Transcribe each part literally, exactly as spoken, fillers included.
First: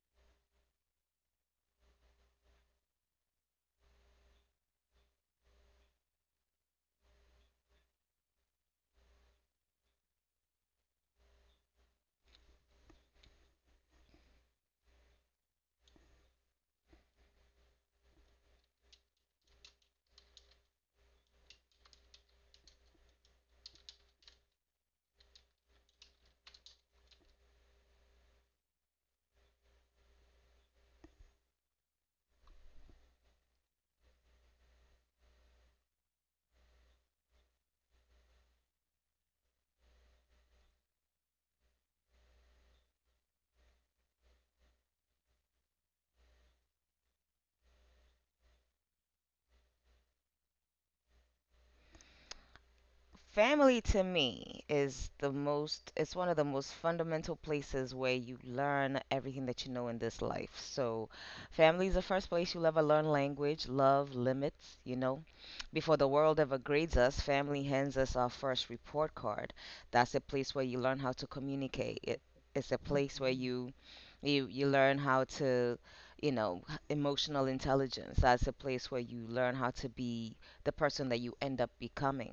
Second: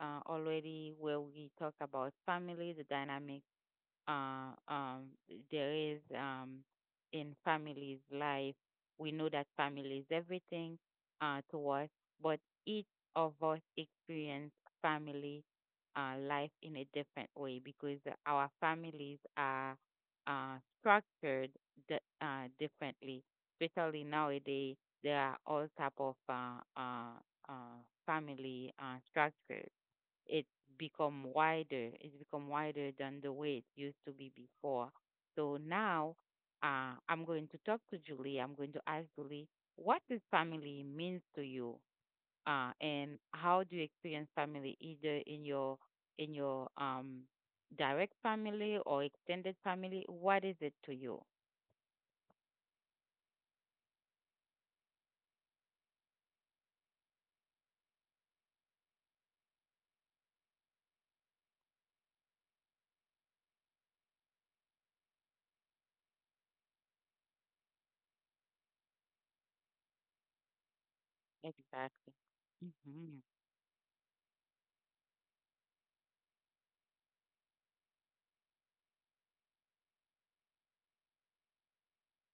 uh, already where we talked about family, the dynamic uh, um, there is um, in families' life. We know that family is everything uh, to us, but each of us experience family uh, life in a different way because our families are uh, structured di- uh, differently. Especially nowadays, there are all type of uh, uh, uh, family uh, structures it become wider. It's become wider than the way it used to be before. So now uh, I'm going to talk to Julie. I'm going to ask Julie, what does family means to you? Uh, and how do you experience family either in your in your um, direct family or extended family? What is it to you? Family to me is the most, it's one of the most fundamental places where you learn everything that you know in this life. So family is the first place you'll ever learn language, love, limits, you know, before the world ever grades us, family hands us our first report card. That's a place where you learn how to communicate Exactly. it, it's a place where you you you learn how to, you know, h- emotional intelligence. That's a place where you learn how to be the person that you end up becoming.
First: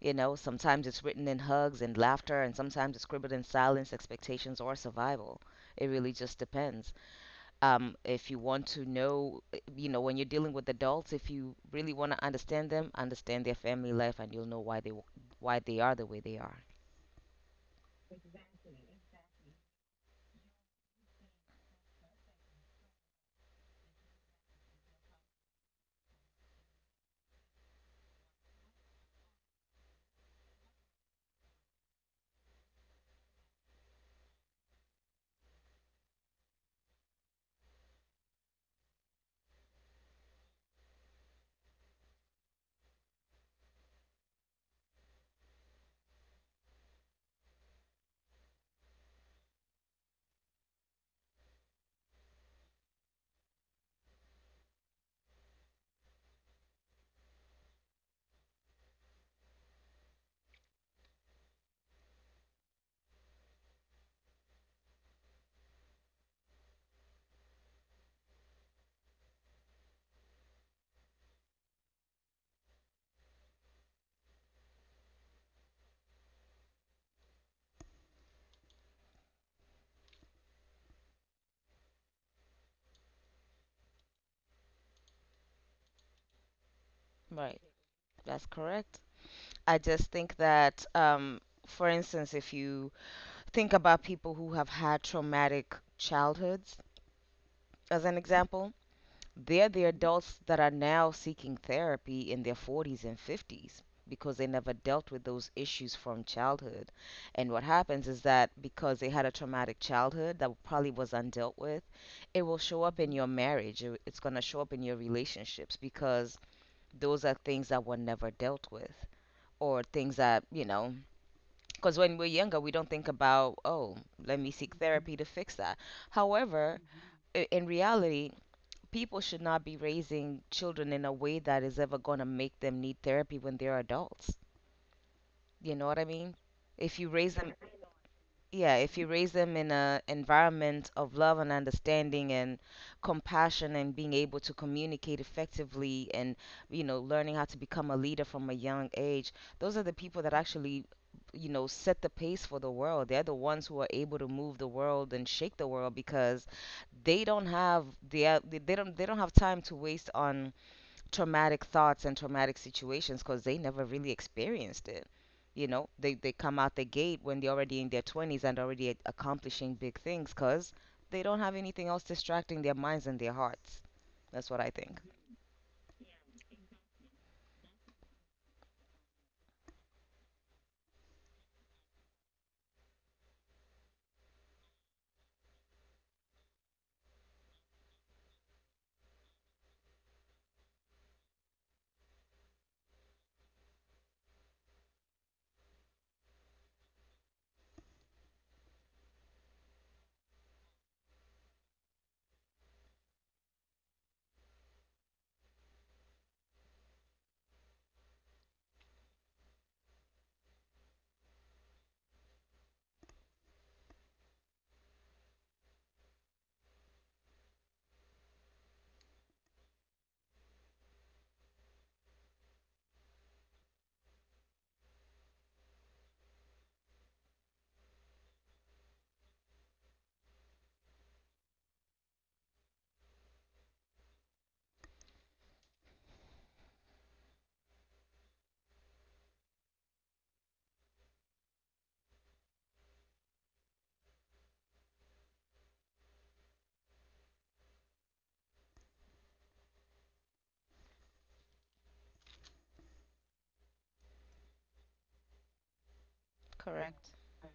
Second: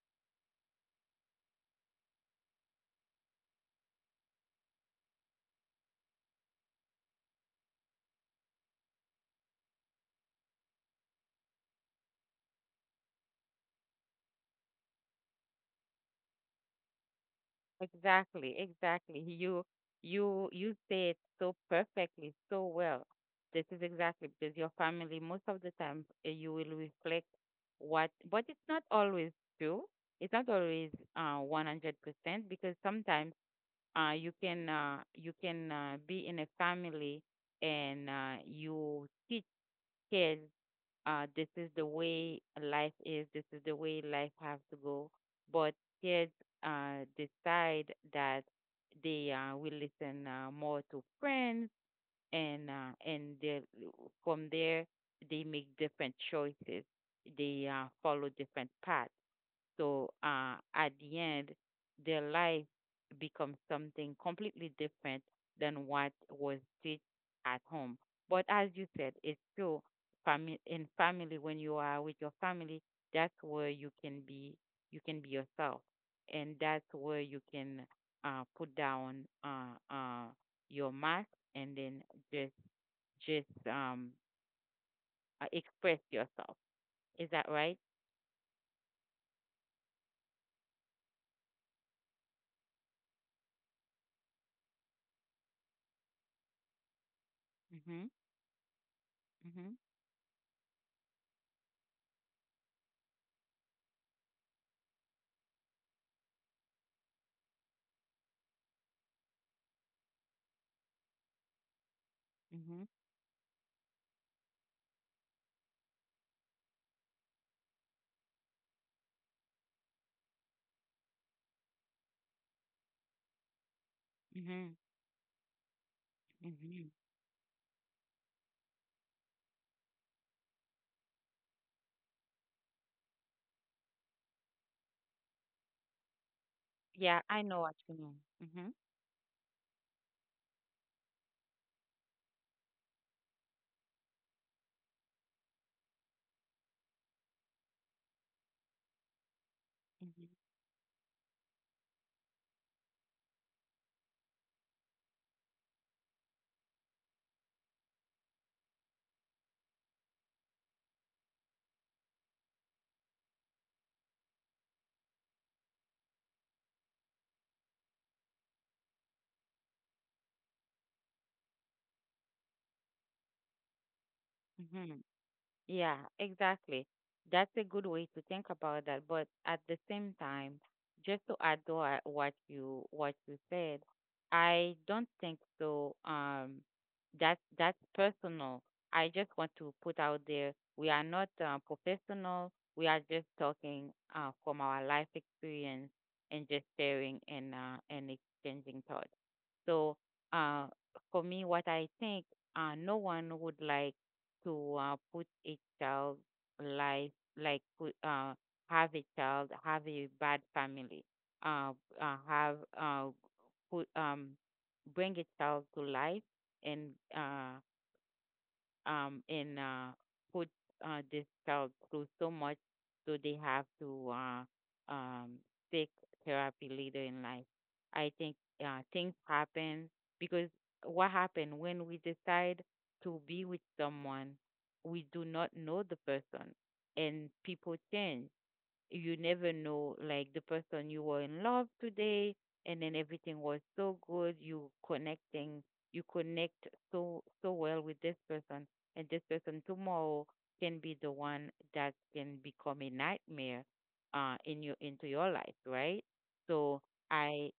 You know, sometimes it's written in hugs and laughter, and sometimes it's scribbled in silence, expectations, or survival. It really just depends. Um, if you want to know, you know, when you're dealing with adults, if you really want to understand them, understand their family life, and you'll know why they why they are the way they are. Exactly, exactly. You you you say it so perfectly, so well. This is exactly because your family most of the time eh, you will reflect what, but it's not always true. It's not always uh one hundred percent because sometimes uh you can uh you can uh, be in a family and uh you teach kids, uh, this is the way life is, this is the way life has to go. But kids uh, decide that they uh, will listen uh, more to friends, and uh, and they, from there, they make different choices. They uh, follow different paths. So uh, at the end, their life becomes something completely different than what was taught at home. But as you said, it's true. Family in family, when you are with your family, that's where you can be. You can be yourself, and that's where you can uh, put down uh, uh, your mask and then just just um uh, express yourself. Is that Right. right? That's correct. I just think that, um, for instance, if you think about people who have had traumatic childhoods, as Mhm. an example. They're Mhm. the adults that are now seeking therapy in their forties and fifties because they never dealt with those issues from childhood. And what happens is that because they had a traumatic childhood that probably was undealt with, it will show Mhm. up in your marriage. it- It's going to show up in your relationships because those are things that were never dealt with, or things that, you know, because when we're younger, we don't think about, oh, let me Mhm. seek therapy to fix that. However, Mhm. i- in reality, people should not be raising children in a way that is ever going to make them need therapy when they're adults. You know what I mean? If you Yeah, raise I them, know what you mean. Mhm. yeah, if you raise them in a environment of love and understanding and compassion and being able to communicate effectively and, you know, learning how to become a leader from a young age, those are the people Mhm. that actually, you know, set the pace for the world. They're the ones who are able to move the world and shake the world because they don't have they they don't they don't have time to waste on traumatic thoughts and traumatic situations because they never really experienced it. You know, they, they come out the gate when they're already in their twenties and already a- accomplishing big things because they don't have anything else distracting their minds and their hearts. That's what I Mhm. think. Yeah, exactly. That's a good way to think about that. But at the same time, just to add to what what you what you said, I don't think so. Um, that's that's personal. I just want to put out there we are not uh, professional. We are just talking uh, from our life experience and just sharing and uh, and exchanging thoughts. So uh, for me, what I think, uh, no one would like to uh, put a child life like put, uh, have a child have a bad family uh, uh have uh, put um bring a child to life and uh um, and uh, put uh, this child through so much, so they have to uh, um, seek therapy later in life. I think uh, things happen because what happened when we decide to be with someone, we do not know the person, and people change. You never know, like, the person you were in love today and then everything was so good you connecting you connect so so well with this person, and this person tomorrow can be the one that can become a nightmare uh in your into your life, right? so Correct. Correct. i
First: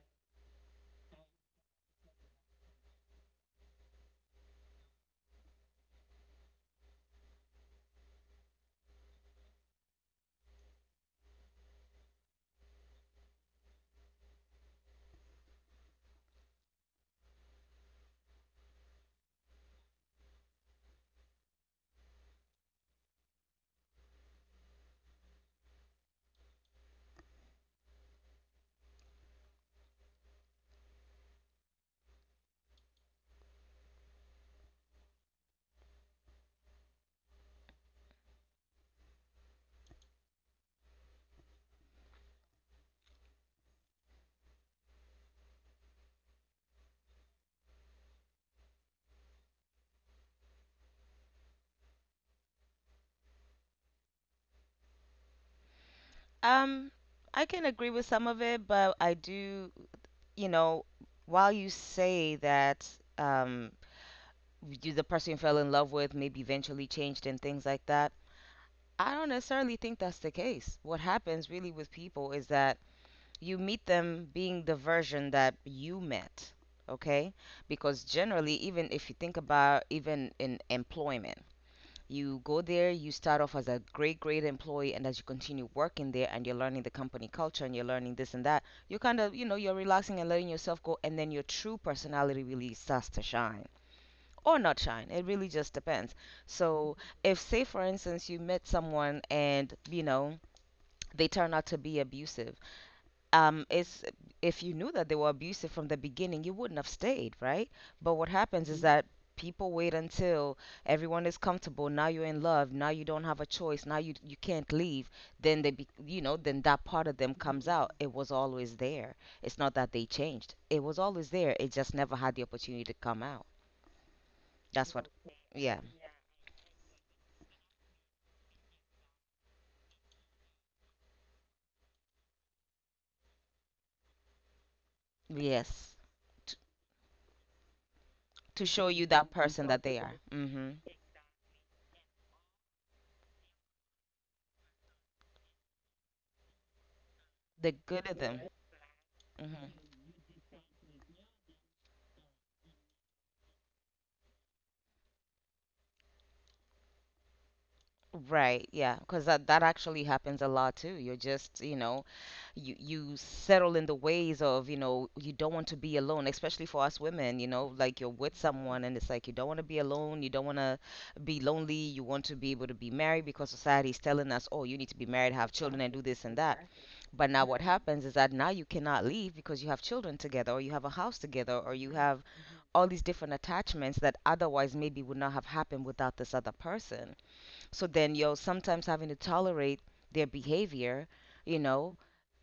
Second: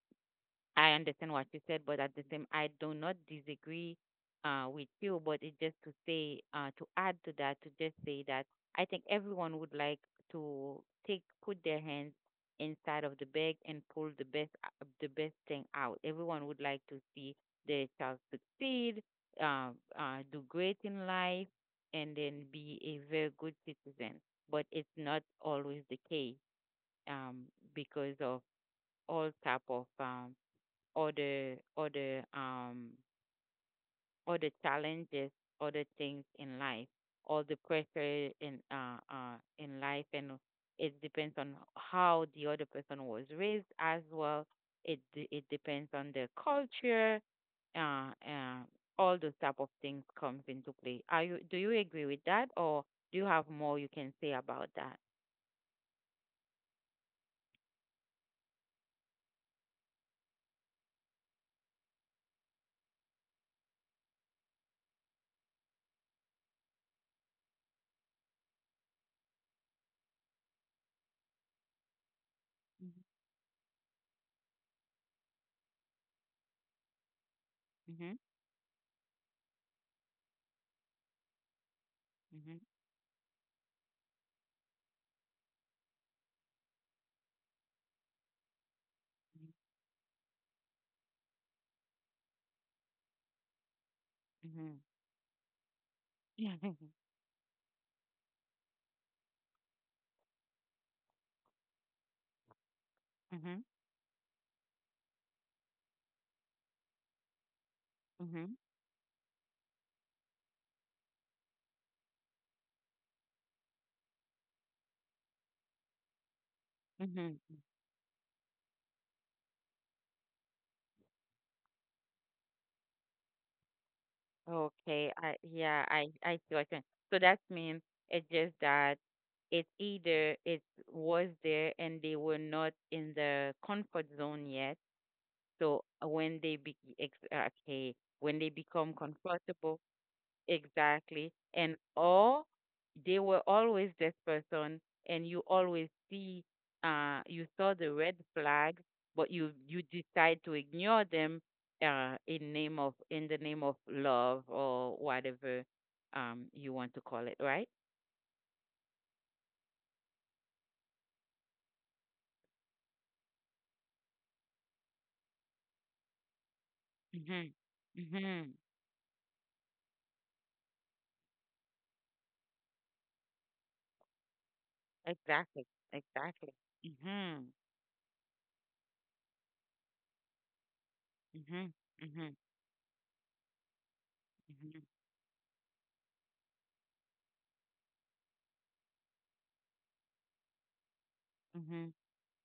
I understand what you said, but at the same, I do not disagree uh, with you. But it's just to say, uh, to add to that, to just say that I think everyone would like to take, put their hands inside of the bag and pull the best, uh, the best thing out. Everyone would like to see their child succeed, uh, uh, do great in life, and then be a very good citizen. But it's not always the case um, because of all type of um, all the all the um all the challenges, all the things in life, all the pressure in uh, uh in life, and it depends on how the other person was raised as well. It de- it depends on the culture, uh, uh all those type of things comes into play. Are you do you agree with that, or do you have more you can say about that? Um, I can agree with some of it, but I do, you know, while you say that, um, you, the person you fell in love with maybe eventually changed and things like that, I don't necessarily think that's the case. What happens really with people is that you meet them being the version that you met, okay? Because Mhm. generally, even if you think about, even in employment, you Mhm. go there, you start off as a great, great employee, and as you continue working there and you're learning the company culture and you're learning this and that, you're kind of, you know, you're relaxing and letting yourself go, and then your true personality really starts to shine, or Mhm. not shine. It really just depends. Mhm. So, if, say, for instance, you met someone and, you know, they turn out to be abusive, Mhm. Mhm. um, it's if you knew that they were abusive from the beginning, you wouldn't have stayed, right? But what Mhm. happens is that people wait until everyone is comfortable. Now you're in love. Now you don't have a choice. Now you you can't leave. Then they, be, you know, then that part of them Mhm. comes out. It was always there. It's not that they changed. It was always there. It just never had the opportunity to come out. That's what. Okay, I Yeah. yeah, I I see what you mean. So that means it's just that it's either it was there and they were not in the comfort zone yet. So Yes. uh, when they T be ex- uh, okay, when they to show become you that person comfortable, that they are. Hmm. exactly. And or they were always this person and you always see uh you saw The the good red of them. flag but you Hmm. you decide to ignore them uh in name of in the name of love or whatever um you want to call it, right? Right, yeah, because that, that actually happens a lot too. You're just, you know, you you settle in the ways of, you know, you don't want to be alone, especially for us women, you Mhm. know, like you're with Mhm. someone and it's like you don't want to be alone, you don't want to be lonely, you want to be able to be married because society is telling us, oh, you need to be married, have Exactly. children, and do this and Exactly. that. But now Mhm. what mm-hmm happens is that now you cannot leave because you have children together, or you have a house together, Mhm. or you right have Mhm. all these different attachments that otherwise Mhm. maybe would not have happened without this other person. So then you're sometimes having to tolerate their behavior, you Mhm. know,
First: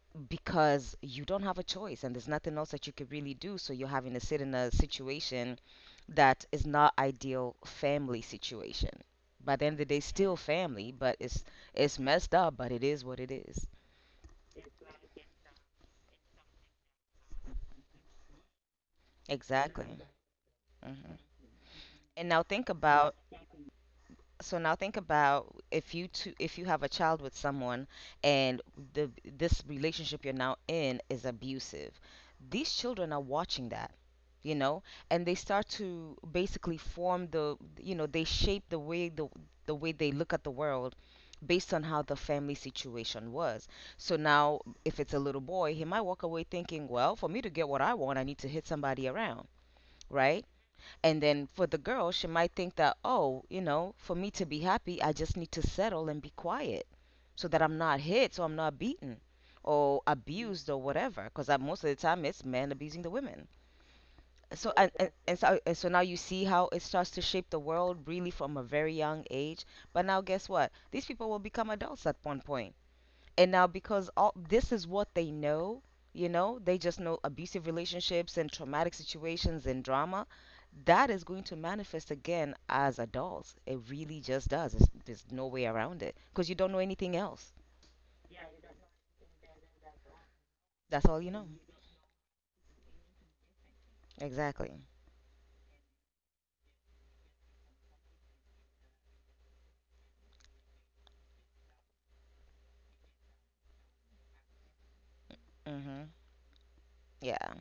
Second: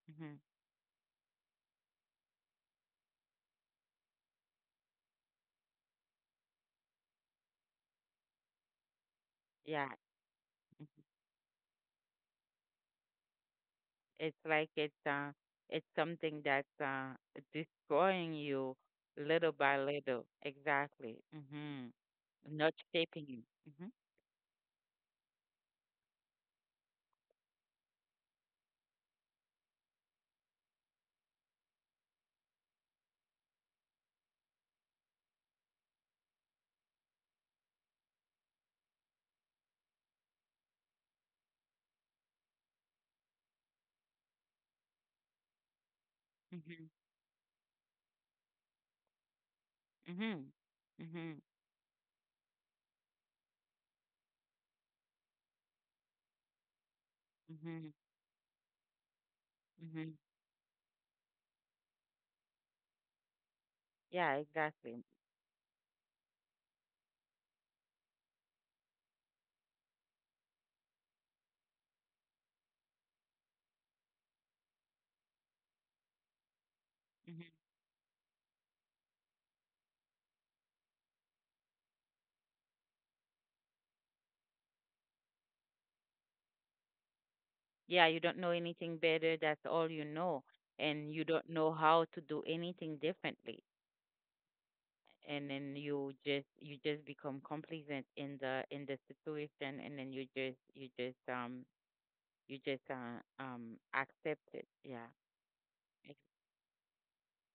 Mhm. because you don't have a choice and there's nothing else that you could really do. So you're having to sit in a situation that is not ideal family situation. By the end of the Yeah. day, still family, but it's it's messed up, but it is what it is. It's like it's uh it's something that's uh destroying you little by Exactly. little. Hmm. Exactly. Mhm. And now think Not about, shaping you. Mhm. so now think about if you two, if you have a child with someone and the this relationship you're now in is abusive. These children are watching that, you know, and they start to basically form the, you know, they shape the way the the way they look at the world based on how the family situation was. So now if it's a little boy, he might walk away thinking, Mhm. well, for me to get what I want, I need to hit somebody around. Right? Mhm. And Mhm. then for the girl, she might think that, oh, you know, for me to be happy, I just need to settle and be quiet so that I'm Mhm. not hit or I'm not beaten or Mhm. abused or whatever. Because most of the time, it's men abusing the women. Yeah, So and, exactly. and, and so and so now you see how it starts to shape the world really from a very young age. But now guess what? These people will become adults at one point, and now because all this is what they know, you know, they just know Mhm. abusive relationships and traumatic situations and drama that is going to manifest again as adults. It really just does. It's, there's no way around it because you don't know anything else, Yeah, you don't know anything better. That's all you know, that's and all you you know. don't know how to do anything differently. Mhm. Exactly. And then you just you just become complacent in the in the situation, and then you just you just um You just do um, accept it. Yeah. Hmm. Ex Yeah,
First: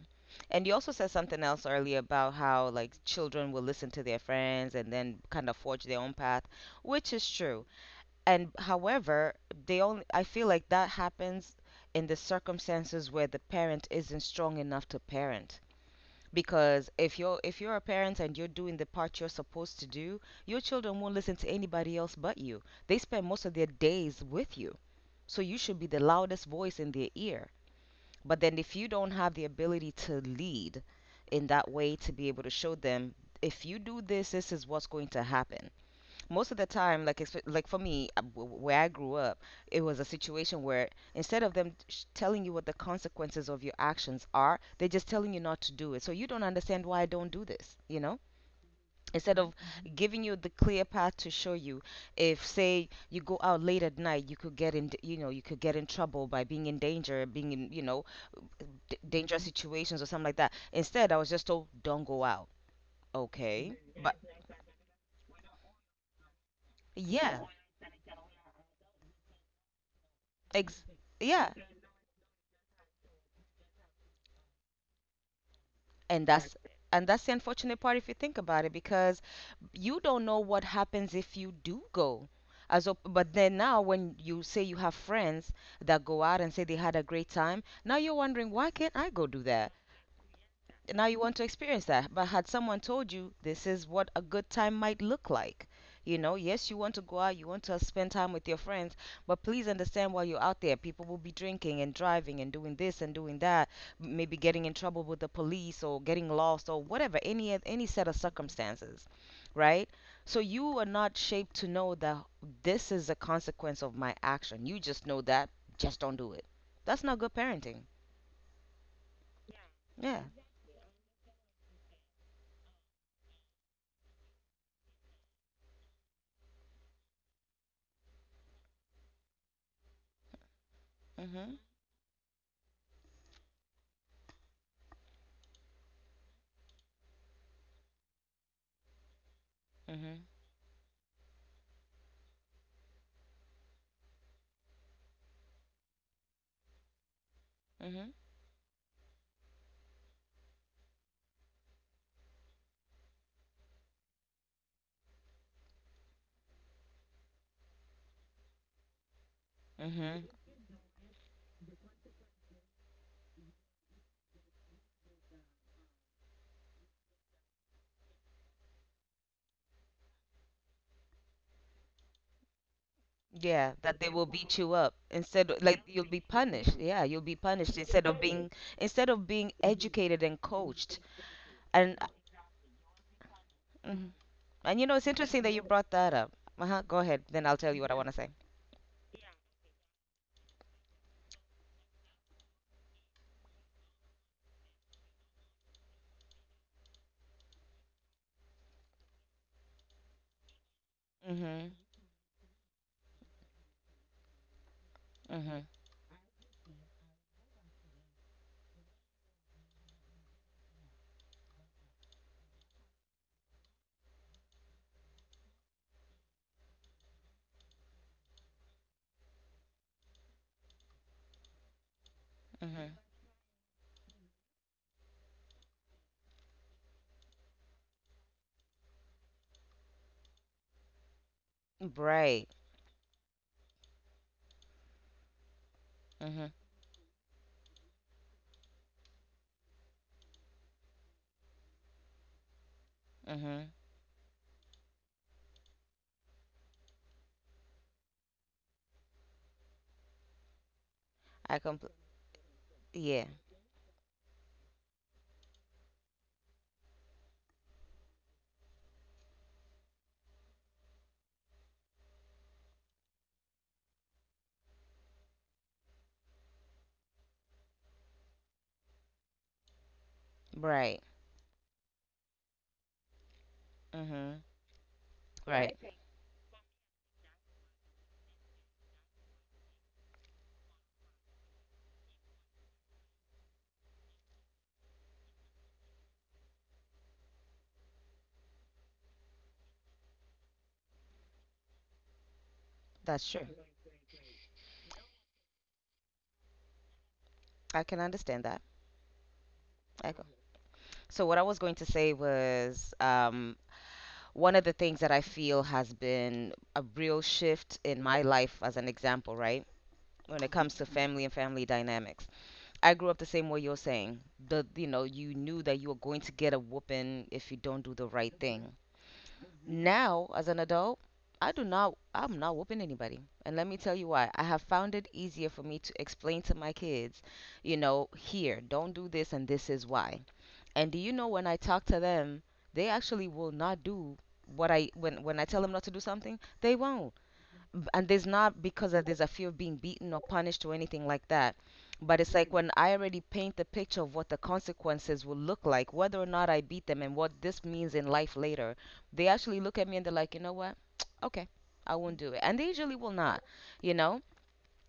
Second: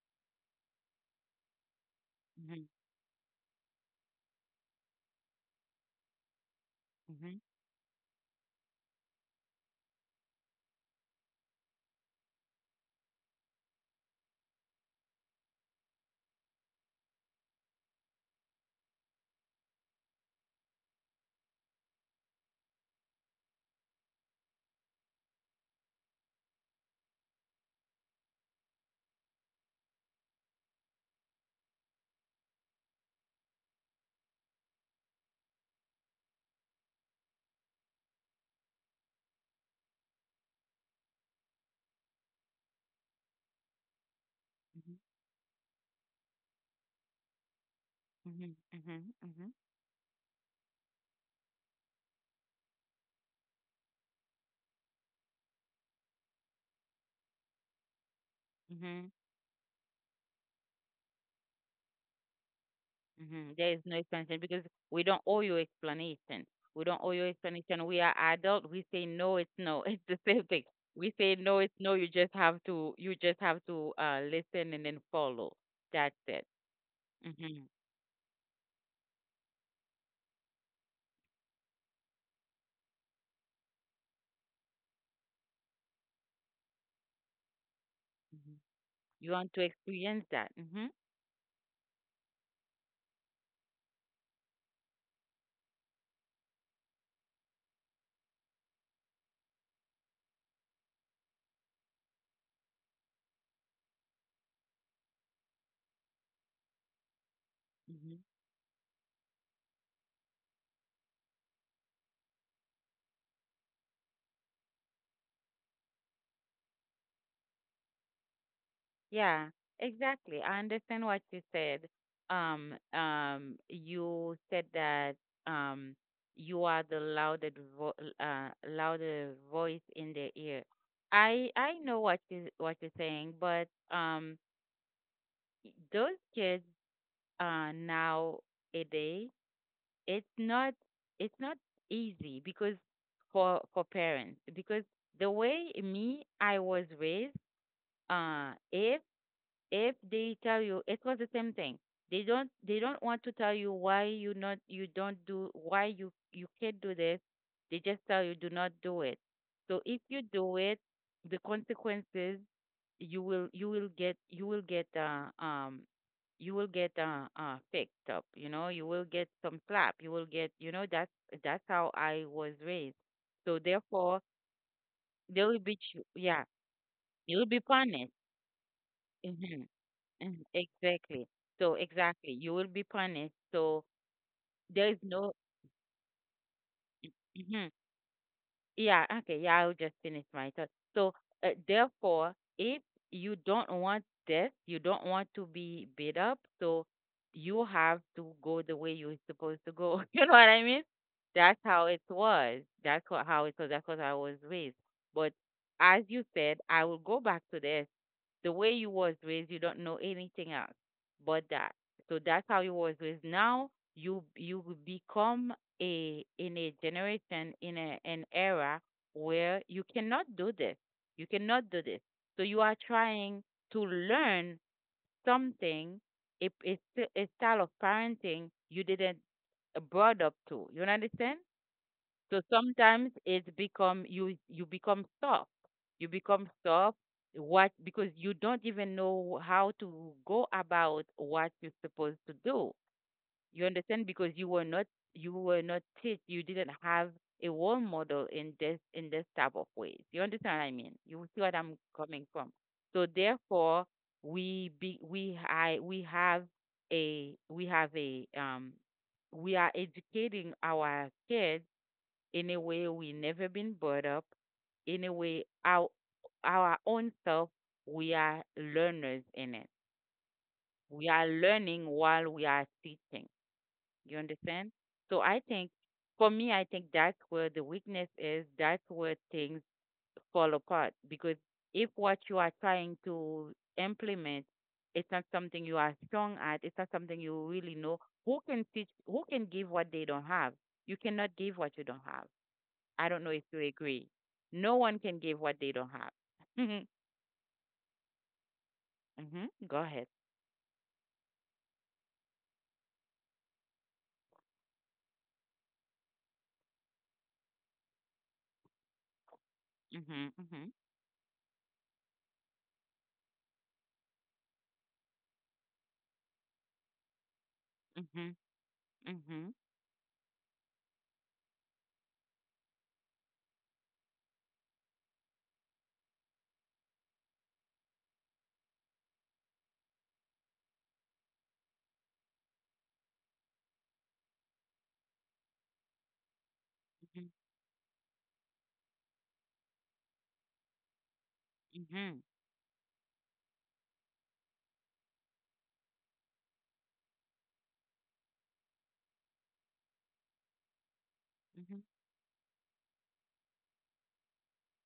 and you also said something else earlier about mhm, how, like, children will listen to their friends and then kind of forge their own path, which is mhm, true. And however, they only, I feel like that happens in the circumstances where the parent isn't strong enough to parent. Because if you're if you're a parent and you're doing the part you're supposed to do, your children won't listen to anybody else but you. They spend most of their days with you, so you should be the loudest voice in their ear. But then if you don't have the ability to lead in that way, to be able to show them, if you do this, this is what's going to happen most of the time. Like expe- like for me, uh, w- w- where I grew up, it was a situation where instead of them sh- telling you what the consequences of your actions are, they're mhm, just telling you not to do it. So you don't understand why I don't do this, you know. mhm, mhm, Instead mhm, of giving you the clear path to show you, if, say, you go out late at night, you could get in, you know, you could get in trouble by being in danger, being in, you know, d- mhm, dangerous situations or something like that. Instead I was just told, don't go out. mhm. There Okay, is no but explanation because we don't owe you explanation. We don't owe you yeah, explanation. We are adult. We say no, it's no. It's the same thing. ex- We say yeah, no, it's no. You just have to, you just have to uh, listen and then follow. That's and right, it. that's, and that's Hmm. the Hmm. unfortunate part if you think about it, because you don't know what happens if you do go, as op- but then now when you say you have friends that go out and say they had a great time, now you're wondering, why can't I go You do want to that? experience that. Hmm. Now you want to experience that. But had someone told you, this is what a good time might look like, you know, yes, you want to go out, you want to spend time with your friends, but please understand, while you're out there, people will be drinking and driving and doing this and doing that, maybe getting in trouble with the police or getting lost or whatever, any any set Hmm. of circumstances, right? So you are not shaped to know that this is a consequence of my action. You just know that, just don't do it. That's not good parenting. Yeah, Yeah. exactly. I understand what you said. Um, um, you said that um, you are the loudest vo uh, louder voice in their ear. I Mhm. I know what you what you're saying, but um, those kids uh, nowadays, Mhm. it's not it's not easy because for for parents because the way me I was raised, Mhm. uh, if if they tell you it was the same thing, they don't they don't want to tell you why you not you don't do why you you can't do this. They just tell you do not do it. So if Hmm. you do it, the consequences, you will you will get you will get uh, um you will get uh, uh fixed up, you know. You will get some slap, you will get, you know, that's that's how I was raised. So Yeah, that they therefore, will beat you up. they instead will of, be like ch- you'll be yeah, punished. Yeah, you'll be you will be punished instead punished. of being, instead of being Mhm. educated and coached. Exactly. So And exactly, you will be punished. So mm and you there know is it's no. interesting that you brought that up. Uh-huh. Go ahead, then I'll Mhm. tell you what I want to say. Yeah. Okay. Yeah. I'll just finish my thought. So uh, therefore, if you don't want death, you don't want to be beat up. So you have to go the way you're supposed to go. You know what I mean? That's Hmm. how it was. That's what how it was. That's what I was raised. But Hmm. as you said, I will go back to this. The way you was raised, you don't know anything else but that. So that's how you was raised. Now you you will become a in a generation in a, an era where you cannot do this. You cannot do this. So you are Hmm. trying to learn something, a, a, a style of parenting you didn't uh, brought up to. You understand? So Right. sometimes it's become you you become stuck. You become Hmm. stuck what because you don't even know how to go about what you're supposed to do. Hmm. You understand? Because you were not you were not taught. You didn't have a role model in this in this type of ways. You understand what I mean? You see I what I'm compl- coming from. So yeah. therefore, we be we I we have a we have a um we are educating our kids in a way we never been brought up, in a way our our own self, we are learners in it. Right. We are learning while we are teaching. You Hmm. understand? So I think Right. for me I think that's where the weakness is, that's where things fall apart. Because if what you are trying to implement, it's not something you are strong at, it's not something you really know. Who can teach who can give what they don't have? You cannot give what you don't have. I don't That's know true. if you agree. No one can give what they don't have. Mhm. I can understand that. Mhm. Go ahead. I co- so what I was going to say was um one of the things that I feel has been a real shift in my life, as an example, right? Mhm. When it Mhm. comes to family and family dynamics, I grew up the same way you're saying. The you know you knew that you were going to get a whooping if you don't do the right Mhm. thing. Mhm. Now, as an adult, I do not. I'm not whooping anybody, and let me tell you why. I have found it easier for me to explain to my kids, you know, here, don't do this, and this is why. And do you know when I talk to them, they actually will not do what I when when I tell them not to do something, they won't. Mhm. B- And there's not because that there's a fear of being beaten or punished or anything like that. But Mhm. it's like when I already paint the picture of what the consequences will look like, whether or not I beat them and what this means in life later, they actually look at me and they're like, you know what? Okay, Mhm. I won't do it. And they usually will not, you know?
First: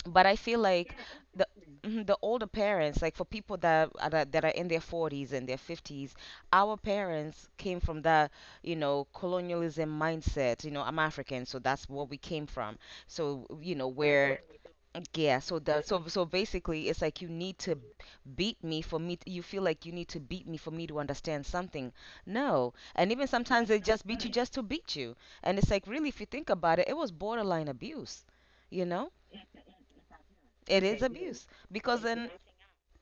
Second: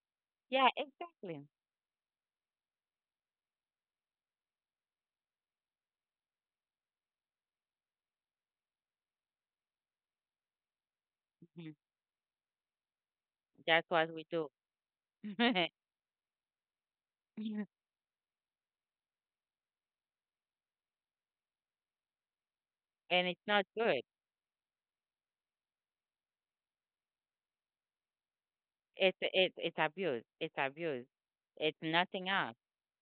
But I feel Yeah, like exactly. the mhm, the older parents, like for people that are, that that are in their forties and their fifties, our parents came from the, you know, colonialism mindset. You know, I'm African, so Mhm. that's what we came from. So, you know, That's what we where do. yeah, so the so so basically it's like you need to beat me for me t you feel like you need to beat me for me to understand something. No. And even And it's not sometimes they good. just beat you just to beat you. And it's like really if you think about it, it was borderline abuse, you know? It's it's it's abuse. It's It is abuse. abuse It's because nothing then, else.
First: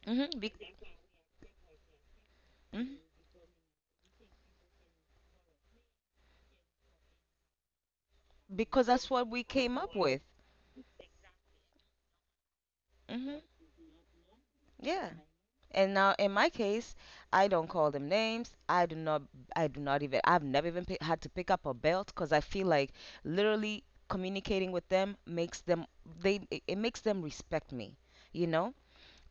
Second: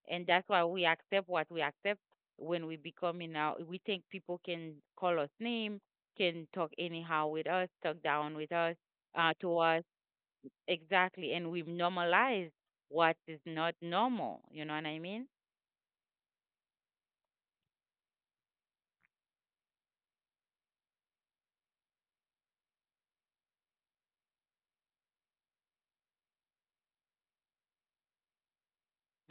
hmm And that's be, why we accept what we accept when we mhm, becoming now. We think people can call us name, can talk anyhow with us, talk down with us, because that's what uh, we to came us. up with. Exactly, and we've normalized what Hmm. is not normal. You know what I Yeah. mean? And now in my case, I don't call them names. I do not. I do not even. I've never even pi had to pick up a belt because I feel like literally communicating with them makes them. They. It it makes them respect me. You know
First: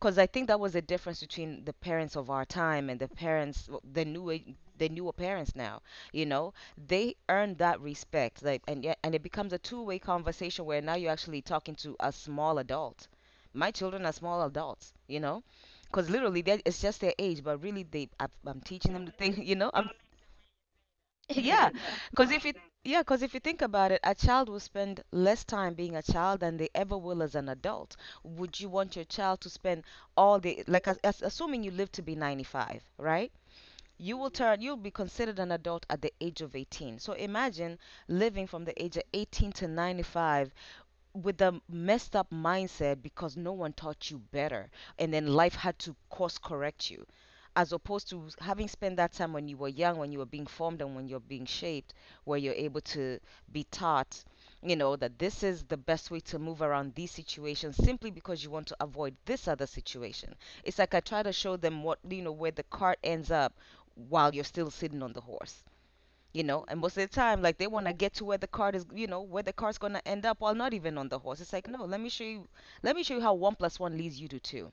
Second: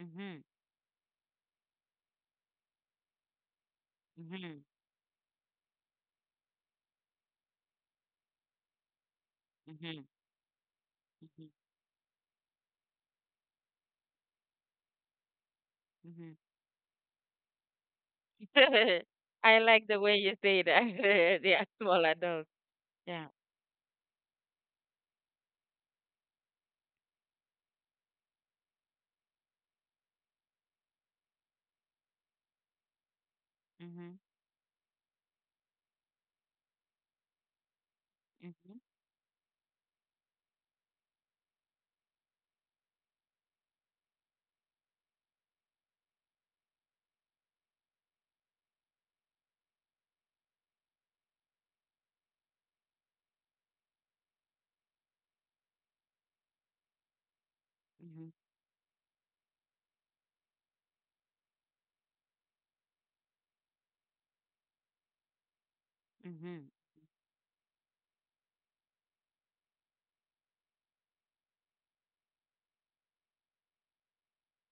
because I think that was the difference between the parents of our time and the parents, the new age- Mhm. the newer parents now. You know, they earn that respect, like, and yet, and it becomes a two-way Mhm. conversation where now you're actually Mhm. talking to a small adult. My children are small adults, you know, because Mhm. literally that it's just their age, but really they, I, I'm teaching them the thing, you I know, like I'm the way you say that. They are yeah, small because if adults. it yeah, because Yeah. if you think about it, a child will spend less time being a child than they ever will as an adult. Would you want your child to spend all the like as, as, assuming you live to be ninety-five, right? You Mhm. will turn You'll be considered an adult at the age of eighteen. So imagine living from Mhm. the age of eighteen to ninety-five with the messed up mindset because no one taught you better, and then life had to course correct you, as opposed to having spent that time when you were young, when you were being formed and when you're being shaped, where you're able to be taught, you know, that this is the best way to move around these situations simply Mhm. because you want to avoid this other situation. It's like I try to show them what, you know, where the cart ends up while you're still sitting on the horse. You know, Mhm. and most of the time, like, they want to get to where the card is, you know, where the card's going to end up while not even on the horse. It's like, no, let me show you. Let me show you how one plus one leads you to two.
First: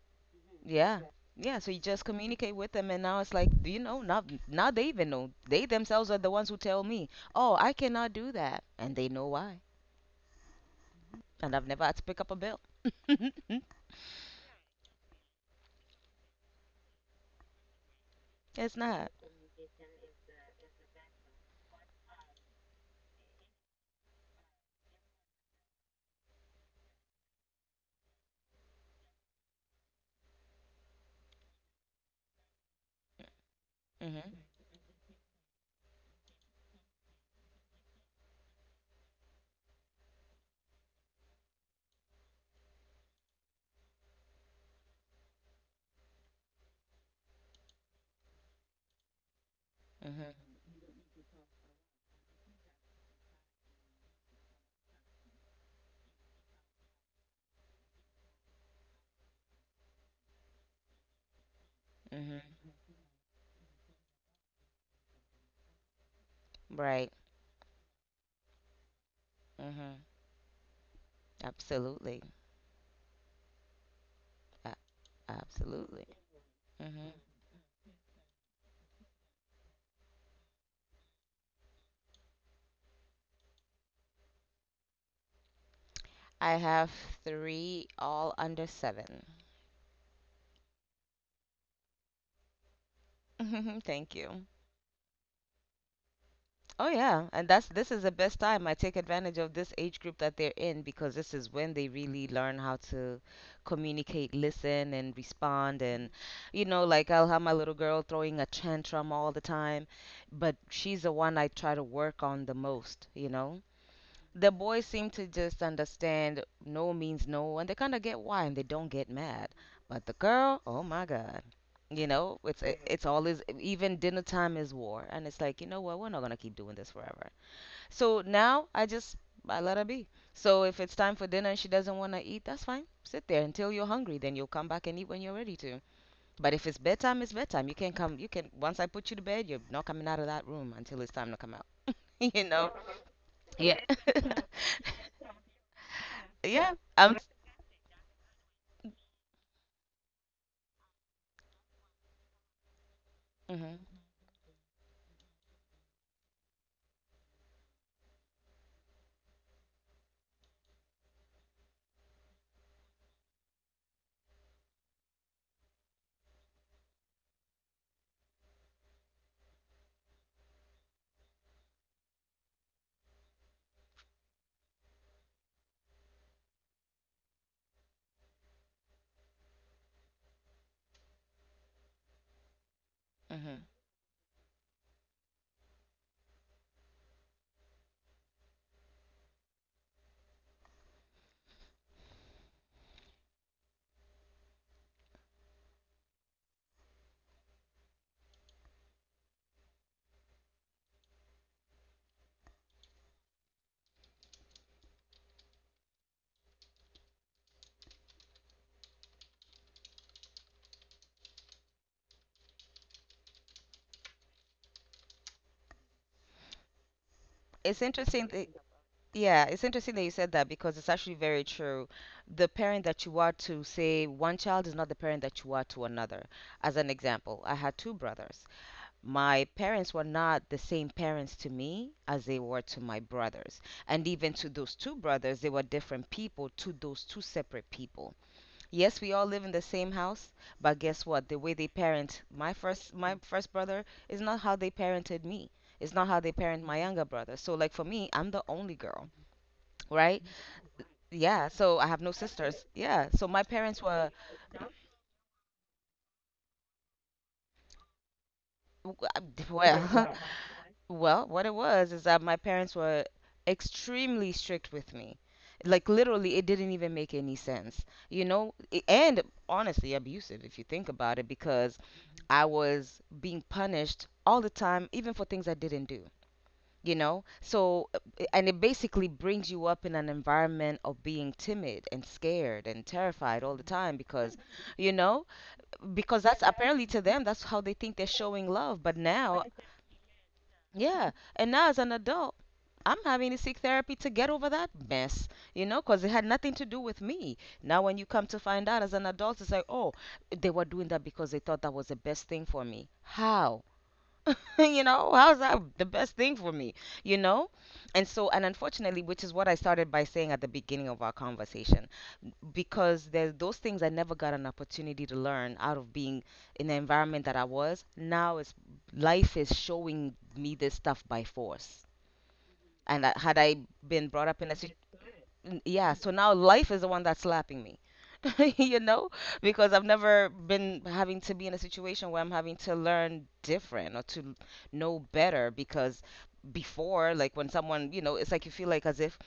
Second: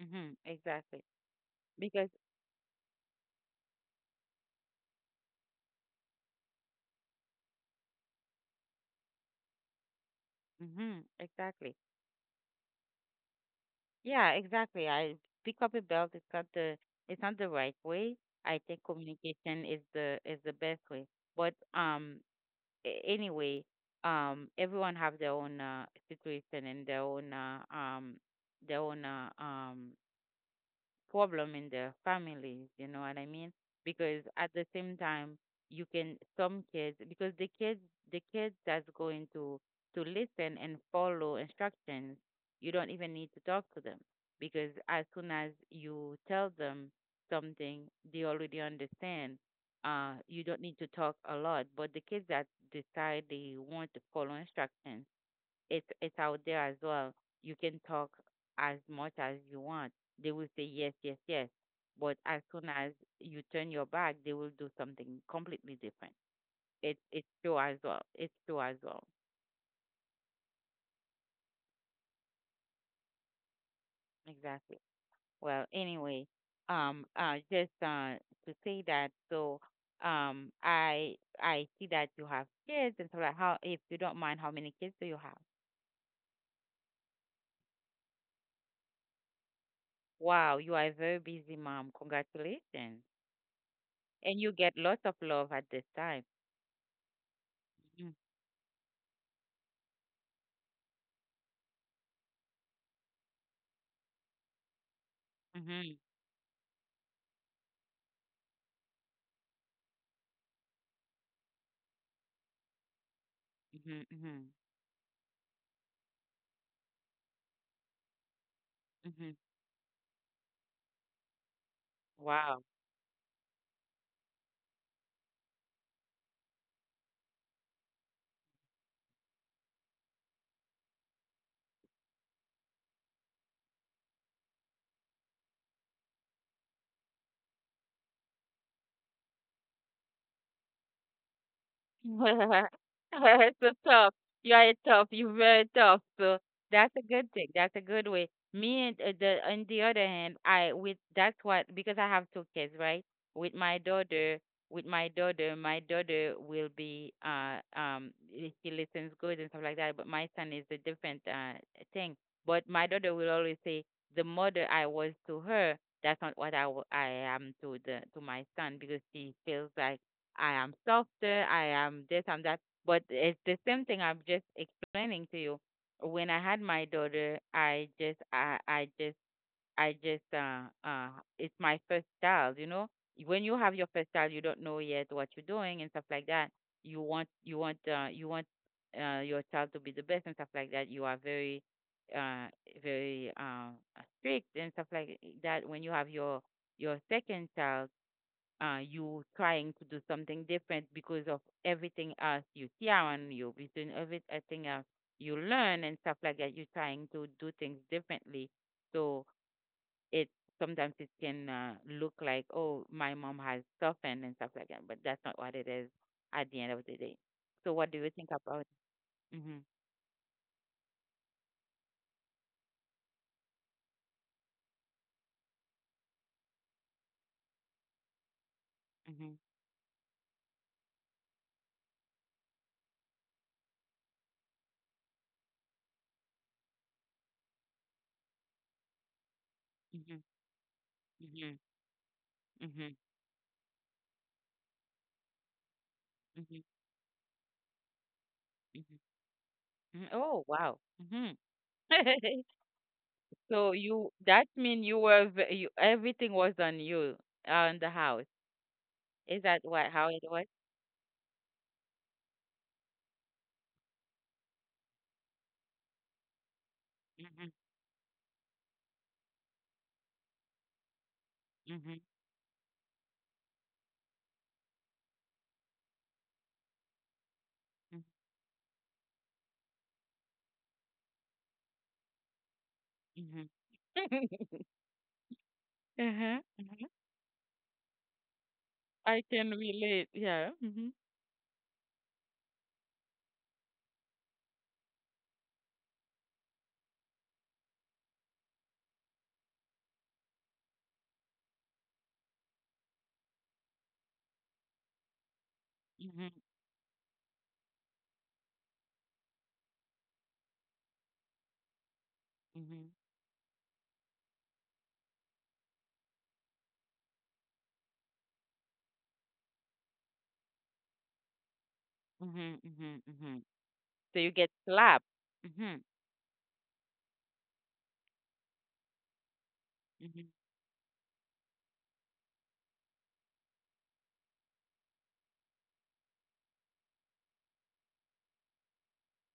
Mhm. Yeah. Exactly. Yeah, so you just Because. communicate with them, and now it's like, you know, now now they even know they themselves are the ones who tell me, oh, I cannot do that, and they know why. Mhm. And I've Exactly. never had to pick up a bill. Yeah. Exactly. I pick up a belt. It's not the. It's not the right way. I It's think not. communication is the is the best way. But um, a- anyway, um, everyone have their own uh, situation and their own uh, um, their own uh, um, problem in their families, you know what I mean? Because Mhm. at the same time, you can some kids because the kids the kids that's going to to listen and follow instructions, you don't even need to talk to them because as soon as you tell them something, they already understand. Uh, you Mhm. don't need to talk a lot, but the kids that decide they want to follow instructions it's it's out there as well. You can talk as much as you want. They will say yes, yes, yes. But as soon Mhm. as you turn your back, they will do something completely different. It's Right. it's true as well. It's true as well. Mhm. Absolutely. A- Exactly. Well, Absolutely. anyway, um, Mhm. uh, just uh to say that. So, um, I I see that you have kids, and so like, how if you don't mind, how many kids do you have? I have three, all under seven. Wow, you are a very busy mom. Congratulations. Thank And you. you get lots of love at this time. Oh yeah, and that's this is the Mm, best time. I take advantage of this age group that they're in because this is when they really learn how to communicate, listen, and respond. mhm, And you know, like I'll have my little girl throwing a tantrum all the time, but she's the one I try to work on the most. You know, mhm, the mhm, boys seem to just understand no means no, and they kind of get why, and they don't get mhm. mad. But the girl, oh my God, you know, it's Wow. it- hmm it's always even dinner time is war, and it's like you know what, we're not gonna keep doing this forever. So now I just I let her be. So if it's time for dinner and she doesn't want to eat, that's fine. Sit there until you're hungry, then you'll come back and eat when you're ready to. But if it's bedtime, it's bedtime. You can't come. You can once I put you to bed, you're not coming out of that room until it's time to come out. You know? Yeah. So tough. You are tough. You're very tough. So Yeah, that's a I'm. good thing. That's a good way. Me and uh, the on the other hand, I with that's what because I have two kids, right? With my Mhm. daughter, with my daughter, my daughter will be uh um i- she listens good and stuff like that. But my son is a different uh thing. But my daughter will always say the mother I was to her. That's not what I, wa- I am to the to my son because she feels like I am softer, I am this, I'm that. But it's the same thing I'm just explaining to you. When I had my daughter, I just, I, I just, I just, uh, uh, it's my first child, you know. When you Mhm. have your first child, you don't know yet what you're doing and stuff like that. You want, you want, uh, you want, uh, your child to be the best and stuff like that. You are very, uh, very, uh, strict and stuff like that. When you have your, your second child, uh, you trying to do something different because of everything else you see around you, between everything else you learn and stuff like that, you're trying to do things differently. So it sometimes it can uh, look like, oh, my mom has softened and stuff like that, but that's not what it is at the end of the day. So It's what do you think interesting that, about? yeah, Mm-hmm, it's interesting that you said that because it's actually very true. The parent that you are to, say, one child is not the parent that you are to another. As an example, I had two brothers. mm-hmm, My parents were not the same parents to me as they were to my brothers. And even to those two brothers, they were different people to those two separate people. Yes, we all live in the same mm-hmm, house, but guess what? The mm-hmm, way they parent my mm-hmm, first my first brother is not how they parented me. It's not how they mm-hmm, mm-hmm. parent my younger brother. So like for me, I'm the only girl, Mm-hmm. right? Oh wow. Mm-hmm. Yeah, so I have no sisters. Yeah, so my So parents you were that mean you were v- you, everything was on you uh, in the house. Is that w- what I- how it well, was? well, what it was is that my parents were extremely strict with me. Like literally, it didn't even make any Mm-hmm, sense, you know, I- and honestly abusive if you think about it, because mm-hmm, I was being punished all the time, even for things I didn't do, you know? So, uh, i- and it basically brings you up in an environment of being timid and scared and terrified all the time mm-hmm. because, you know, because Uh-huh, that's uh-huh. apparently to them, that's how they think they're showing love. But I can now relate. Yeah. Mm-hmm. yeah. And now as an adult, I'm having to seek therapy to get over that mess, you know, because it had nothing to do with me. Now, when you come to find out as an adult, it's like, oh, they were doing that because they thought that was the best thing for me. How? You know, how's that the best Mm-hmm. thing for me, you know? And so, and unfortunately, which is what I started by saying at the beginning of our conversation, Mm-hmm. because there's those things I never got an opportunity to learn out of being in the environment that I was, now it's life is showing me this stuff by force. Mm-hmm. Mm-hmm. And I, Mm-hmm. had I been So you brought up get in a slapped. n- Mm-hmm. yeah, so now life is the one that's slapping me. You know, because I've Mm-hmm. never been having to be in a situation where I'm having to learn different or to know better. Because before, like, when someone, you know, it's like you feel like as if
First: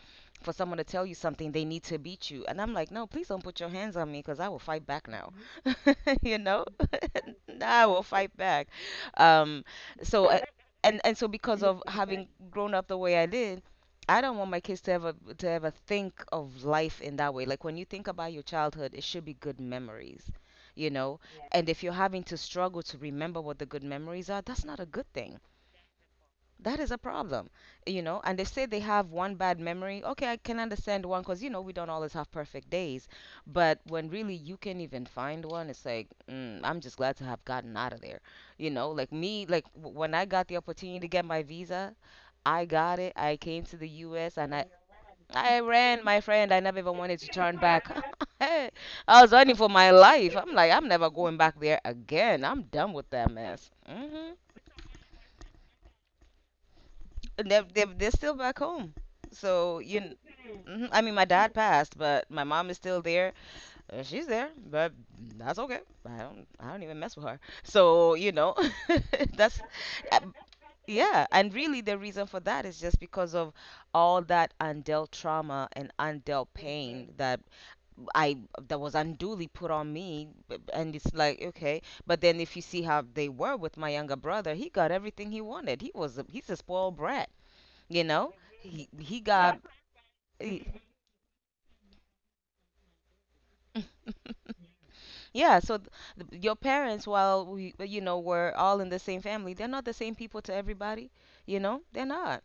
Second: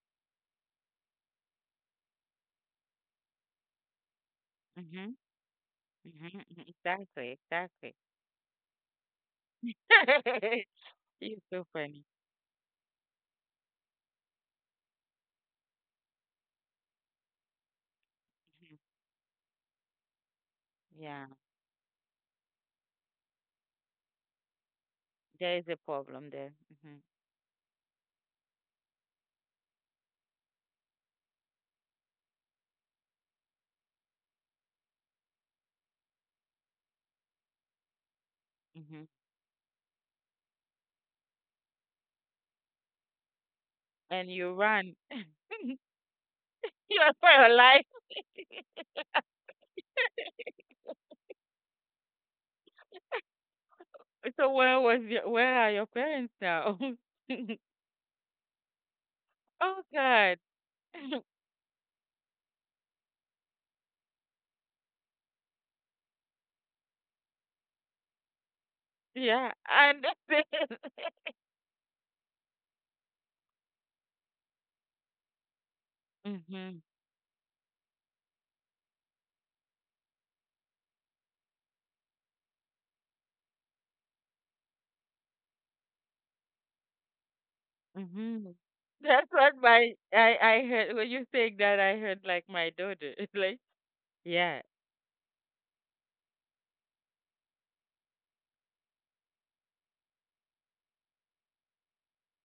for someone to tell you something, they need to beat you. And I'm like, no, please don't put your hands on me because I will fight back Mm-hmm. now. You Mm-hmm. mm-hmm, know, Exactly. I Exactly. will fight back. Um, so, uh, and and so You're because so of funny. having grown up the way I did, I don't want my kids to ever to ever think of life in that way. Like when you think about your childhood, it should be good memories. You know, Yeah. and if you're having to struggle to remember what the good memories are, that's not a good thing, There is a problem there. that is Mm-hmm. a problem, you know. And they say they have one bad memory. Okay, I can understand one because, you know, we don't always have perfect days. But when really you can even find one, it's like, mm, I'm just glad to have gotten out of there. You know, Mm-hmm. like me, like w- when I got the opportunity to get my visa, I got it. I came to the And U S and you I, run. I ran, my friend. I never even you are wanted to for your turn life. back. Hey, I was running for my life. I'm like, I'm never going back there again. I'm done with that mess. hmm So where was your where are your parents now? They're, they're, they're still back home. So, Oh you, kn- God. mhm, I mean, my dad passed, but my mom is still there. Uh, she's there, but that's okay. I don't, I don't even mess with her. So, you know, Yeah, that's, I uh, understand. yeah. And really, the reason for that is just because of all that undealt trauma and undealt Mm-hmm. pain that I, that was unduly put on me. b- And it's like, okay. But then if you see how they were with my younger brother, he got everything he wanted. He was, a, he's a spoiled brat, you know. Mm-hmm. He he That's what got my I I he- heard when you saying that I heard like my daughter. It's like yeah. yeah so th- th- Your parents, while we, you know, we're all in the same family, they're not the same people to everybody, you know, they're not.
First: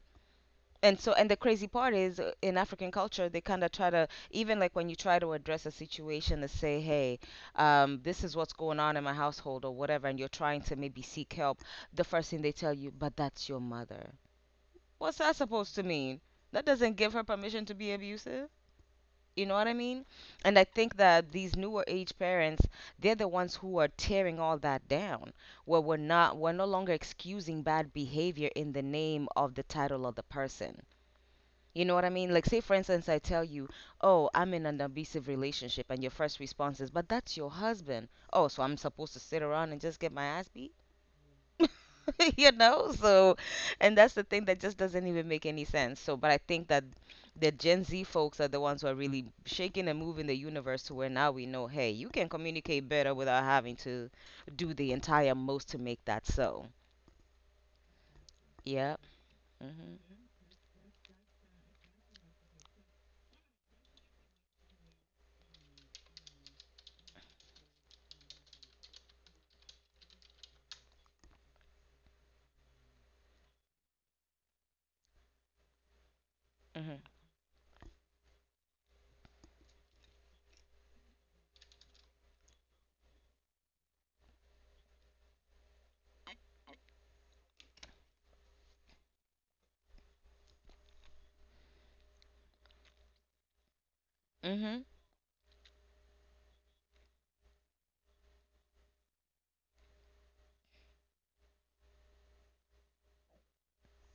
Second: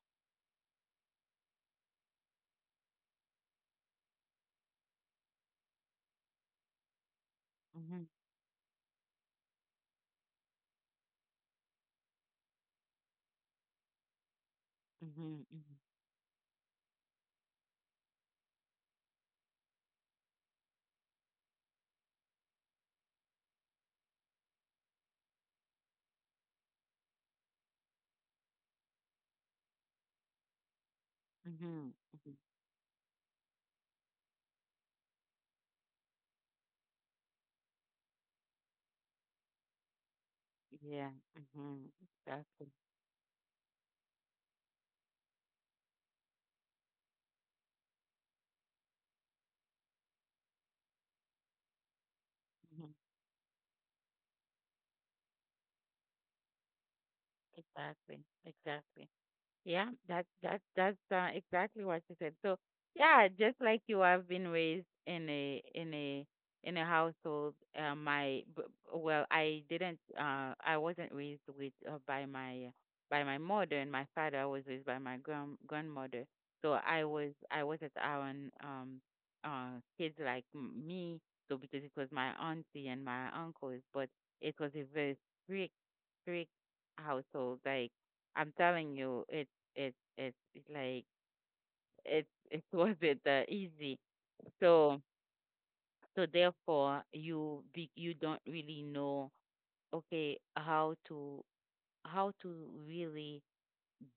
And so, and the crazy part is, uh, in African culture, they kind of try to, even like when you try to address a situation to say, hey, um, Mm-hmm. this is what's going on in my household or whatever, and you're trying to maybe seek help, the first thing they tell you, but that's your mother. What's that Mm-hmm. supposed Mm-hmm. to mean? That doesn't give her permission to be abusive. You know what I mean? And I think that these newer age parents, they're the ones who are tearing all that down. Where we're not, we're no longer excusing bad behavior in the name of the title of the person. Mm-hmm. You know what I mean? mm-hmm, Like, say, for instance, I tell you, oh, I'm in an abusive relationship, and your first response is, but that's your husband. Oh, so I'm supposed to sit around and just get my ass beat? Yeah. Mm-hmm. you Exactly. know so, and that's the thing that just doesn't even make any sense. So, but I think that the Gen Z folks are the ones who are really shaking and moving the universe to where now we know, hey, you can communicate Mm-hmm. better without having to do the entire most to make that so. Exactly. Yeah Exactly. Yeah, mhm that that that's uh, exactly what you said. So yeah, just like you, I've been raised in a in a in a household. Uh, my b- well, I didn't. Uh, I wasn't raised with uh, by my by my mother and my father. I was raised by my grand grandmother. So I mhm was I wasn't around um uh kids like m- me. So because it was my auntie and my uncles, but it was a very strict strict household. Like I'm telling you, it it it's like it it wasn't uh, easy. mhm So so therefore you be, you don't really know okay how to how to really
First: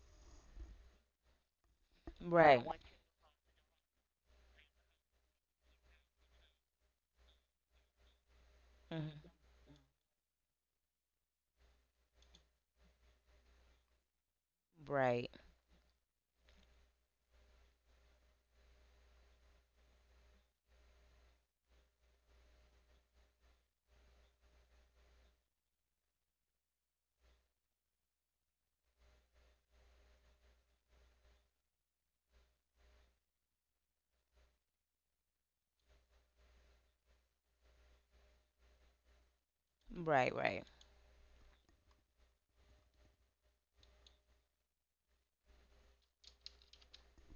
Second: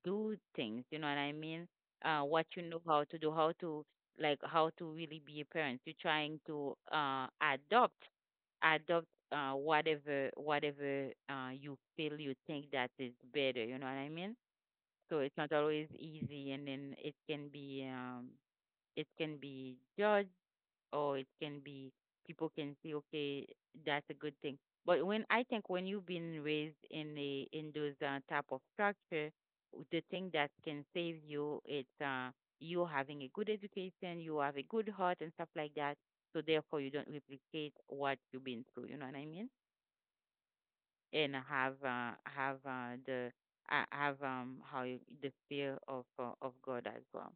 do things. You know what I mean? Uh, what right you know how to do, how to like how to really be a parent. You're trying to uh adopt adopt mhm uh, whatever whatever uh, you feel you think that is better. You know what I mean? So right it's not always easy, and then it can be um it can be judged, or it can be people can see okay, that's a good thing. But when I think when you've been raised in a in those uh, type of structure, the thing that can save you, it's uh you having a good education, you have a good heart and stuff like that, so therefore you don't replicate what you've been through, you know what I mean, right right and have uh, have uh, the uh, have um how you, the fear of uh, of God as well.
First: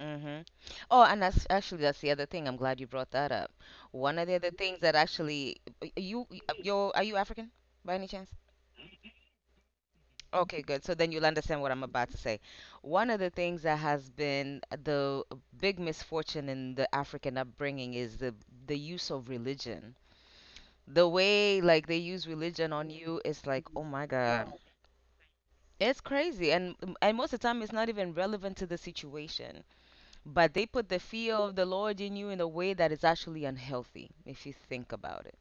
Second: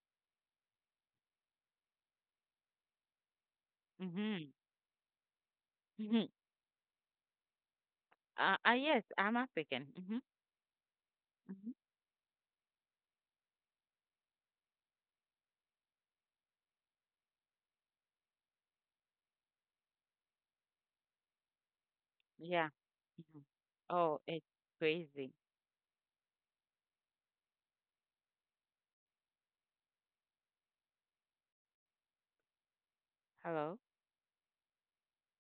mhm Oh, and that's actually that's the other thing, I'm glad you brought that up. One of the other Mhm. things that actually you Mhm. y- you're, are you African by any chance? Uh, uh, yes, I'm African. Mhm. Okay, good. So then you'll understand Mhm. what I'm about to say. One of the things that has been the big misfortune in the African upbringing is the the use of religion. The way like they use Yeah. religion on you Mhm. is like, oh my Oh, it's God, crazy. it's crazy. And and most of the time it's not even relevant to the situation. But they put the fear of the Lord in you in a way that is actually Hello. unhealthy if you think about it.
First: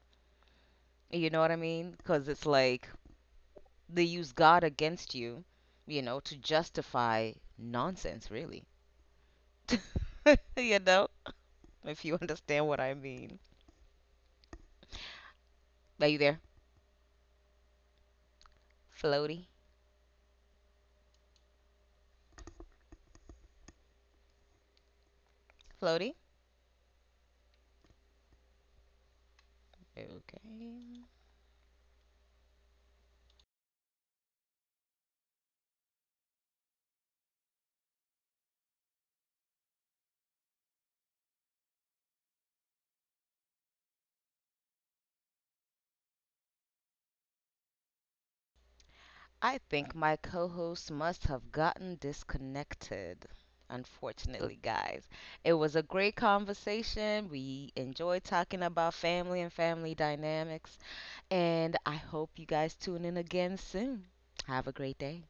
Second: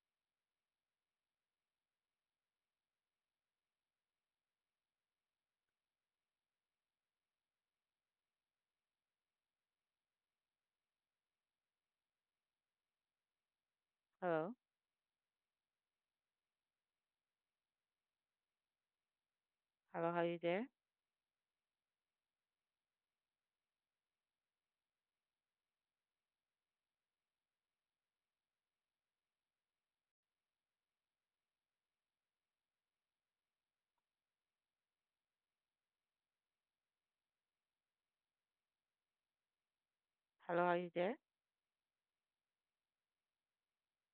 You know what I mean? Because it's like, they use God against you, you know, to justify nonsense, really. You know, if you understand what I mean. Hello. Are you there? Floaty? Hello, are you there? Floaty? Okay. Hello, are you there? I think my co host must have gotten disconnected. Unfortunately, guys, it was a great conversation. We enjoyed talking about family and family dynamics, and I hope you guys tune in again soon. Have a great day.